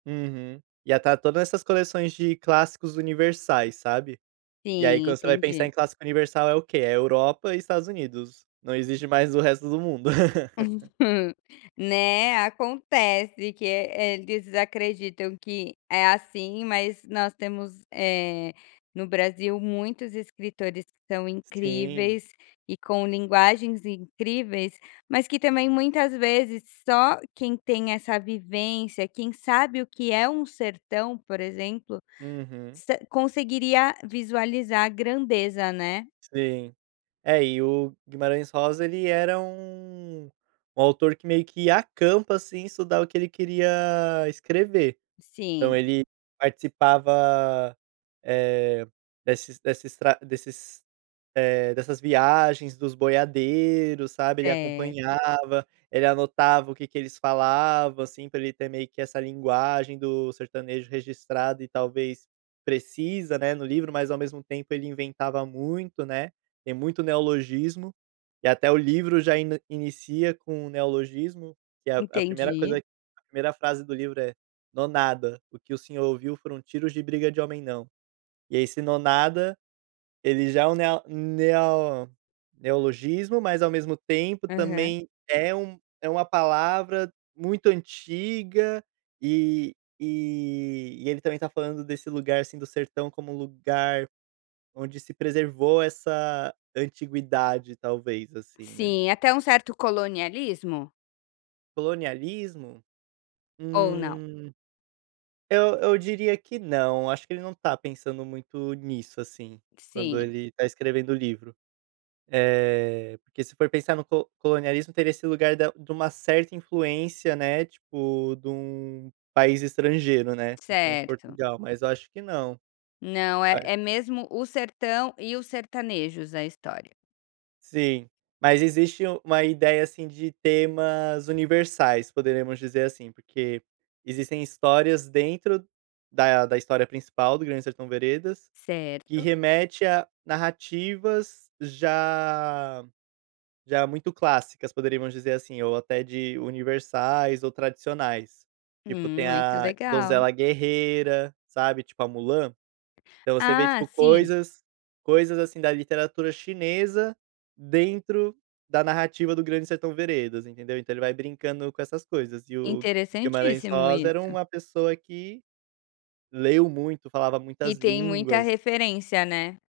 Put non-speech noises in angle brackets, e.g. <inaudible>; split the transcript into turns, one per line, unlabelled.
Uhum. Ia estar todas essas coleções de clássicos universais, sabe, e aí
Sim,
quando você vai pensar
entendi.
em clássico universal é o que, é Europa e Estados Unidos, não existe mais o resto do mundo. <laughs>
<laughs> Né, acontece que é é, eles acreditam que é assim, mas nós temos, eh, no Brasil muitos escritores que são
Sim.
incríveis e com linguagens incríveis, mas que também muitas vezes só quem tem essa vivência, quem sabe o que é um "sertão", por exemplo,
Uhum.
sa conseguiria visualizar a grandeza, né?
Sim. É, e o Guimarães Rosa ele era um um autor que meio que acampa assim, estudar o que ele queria escrever. Então,
Sim.
ele participava, eh, desses desses estra desses eh, dessas viagens dos boiadeiros, sabe, ele
Certo.
acompanhava, ele anotava o que que eles falavam, assim, pra ele ter meio que essa linguagem do sertanejo registrado e talvez precisa, né, no livro, mas ao mesmo tempo ele inventava muito, né, tem muito neologismo, e até o livro já ene inicia com o neologismo, que é a a 1ª coisa,
Entendi.
a 1ª frase do livro é: "Nonada, o que o senhor ouviu foram tiros de briga de homem não". E aí esse "nonada", ele já é um neo neo neologismo, mas ao mesmo tempo
Aham.
também é um é uma palavra muito antiga, eh eh, e ele também tá falando desse lugar, assim, do sertão como um lugar onde se preservou essa antiguidade talvez, assim, né?
Sim, até um certo colonialismo?
Colonialismo?
Ou não?
Hum, eu eu diria que não, acho que ele não tá pensando muito nisso, assim, quando
Sim.
ele tá escrevendo o livro, eh, porque se for pensar no co colonialismo teria esse lugar da de uma certa influência, né, tipo de um país estrangeiro né, principalmente
Certo.
Portugal, mas acho que não,
Não, é
parece
é mesmo o sertão e os sertanejos a história.
Sim, mas existe u uma ideia, assim, de temas universais, poderemos dizer assim, porque existem histórias dentro da da história principal do Grande Sertão Veredas, que
Certo.
remete a narrativas já já muito clássicas, poderíamos dizer assim, ou até de universais ou tradicionais, tipo,
Hum,
tem
muito
a
legal.
Donzela Guerreira, sabe, tipo a Mulan. Então você vê
Ah,
tipo
sim.
coisas coisas assim, da literatura chinesa dentro da narrativa do Grande Sertão Veredas, entendeu? Então, ele vai brincando com essas coisas e o Guimarães
Interessantíssimo
Rosa era
isso.
uma pessoa que leu muito, falava
E
muitas
tem muita
línguas.
referência, né?